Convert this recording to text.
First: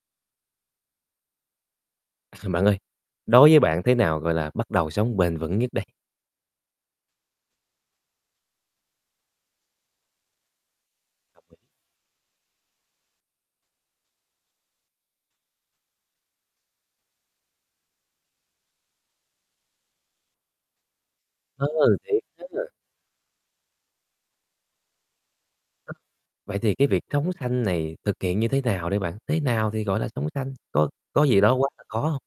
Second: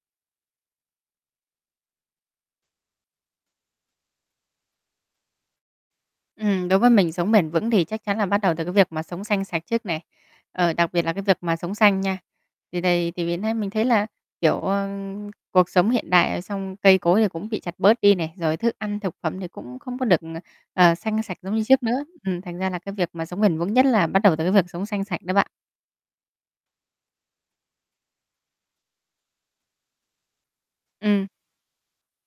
Bạn ơi, đối với bạn thế nào gọi là bắt đầu sống bền vững nhất đây? Ừm, đối với mình, sống bền vững thì chắc chắn là bắt đầu từ cái việc mà sống xanh sạch trước này, ờ, đặc biệt là cái việc mà [unintelligible] sống xanh nha. Thì đầy thì [unintelligible] nay mình thấy là, kiểu, ờ, cuộc sống hiện đại, ờ, xong cây cối thì cũng bị chặt bớt đi này, rồi thức ăn thực phẩm thì cũng không có được, ờ, ờ, xanh, sạch giống như trước Ừ, nữa, thiệt ừm, thành ha! ra là cái việc mà sống bền vững nhất là bắt đầu từ cái việc sống xanh sạch đấy bạn. [unintelligible] Vậy thì cái việc sống xanh này thực hiện như thế nào đây bạn, thế nào thì gọi là sống xanh, có có Ừm. gì đó quá là khó hông?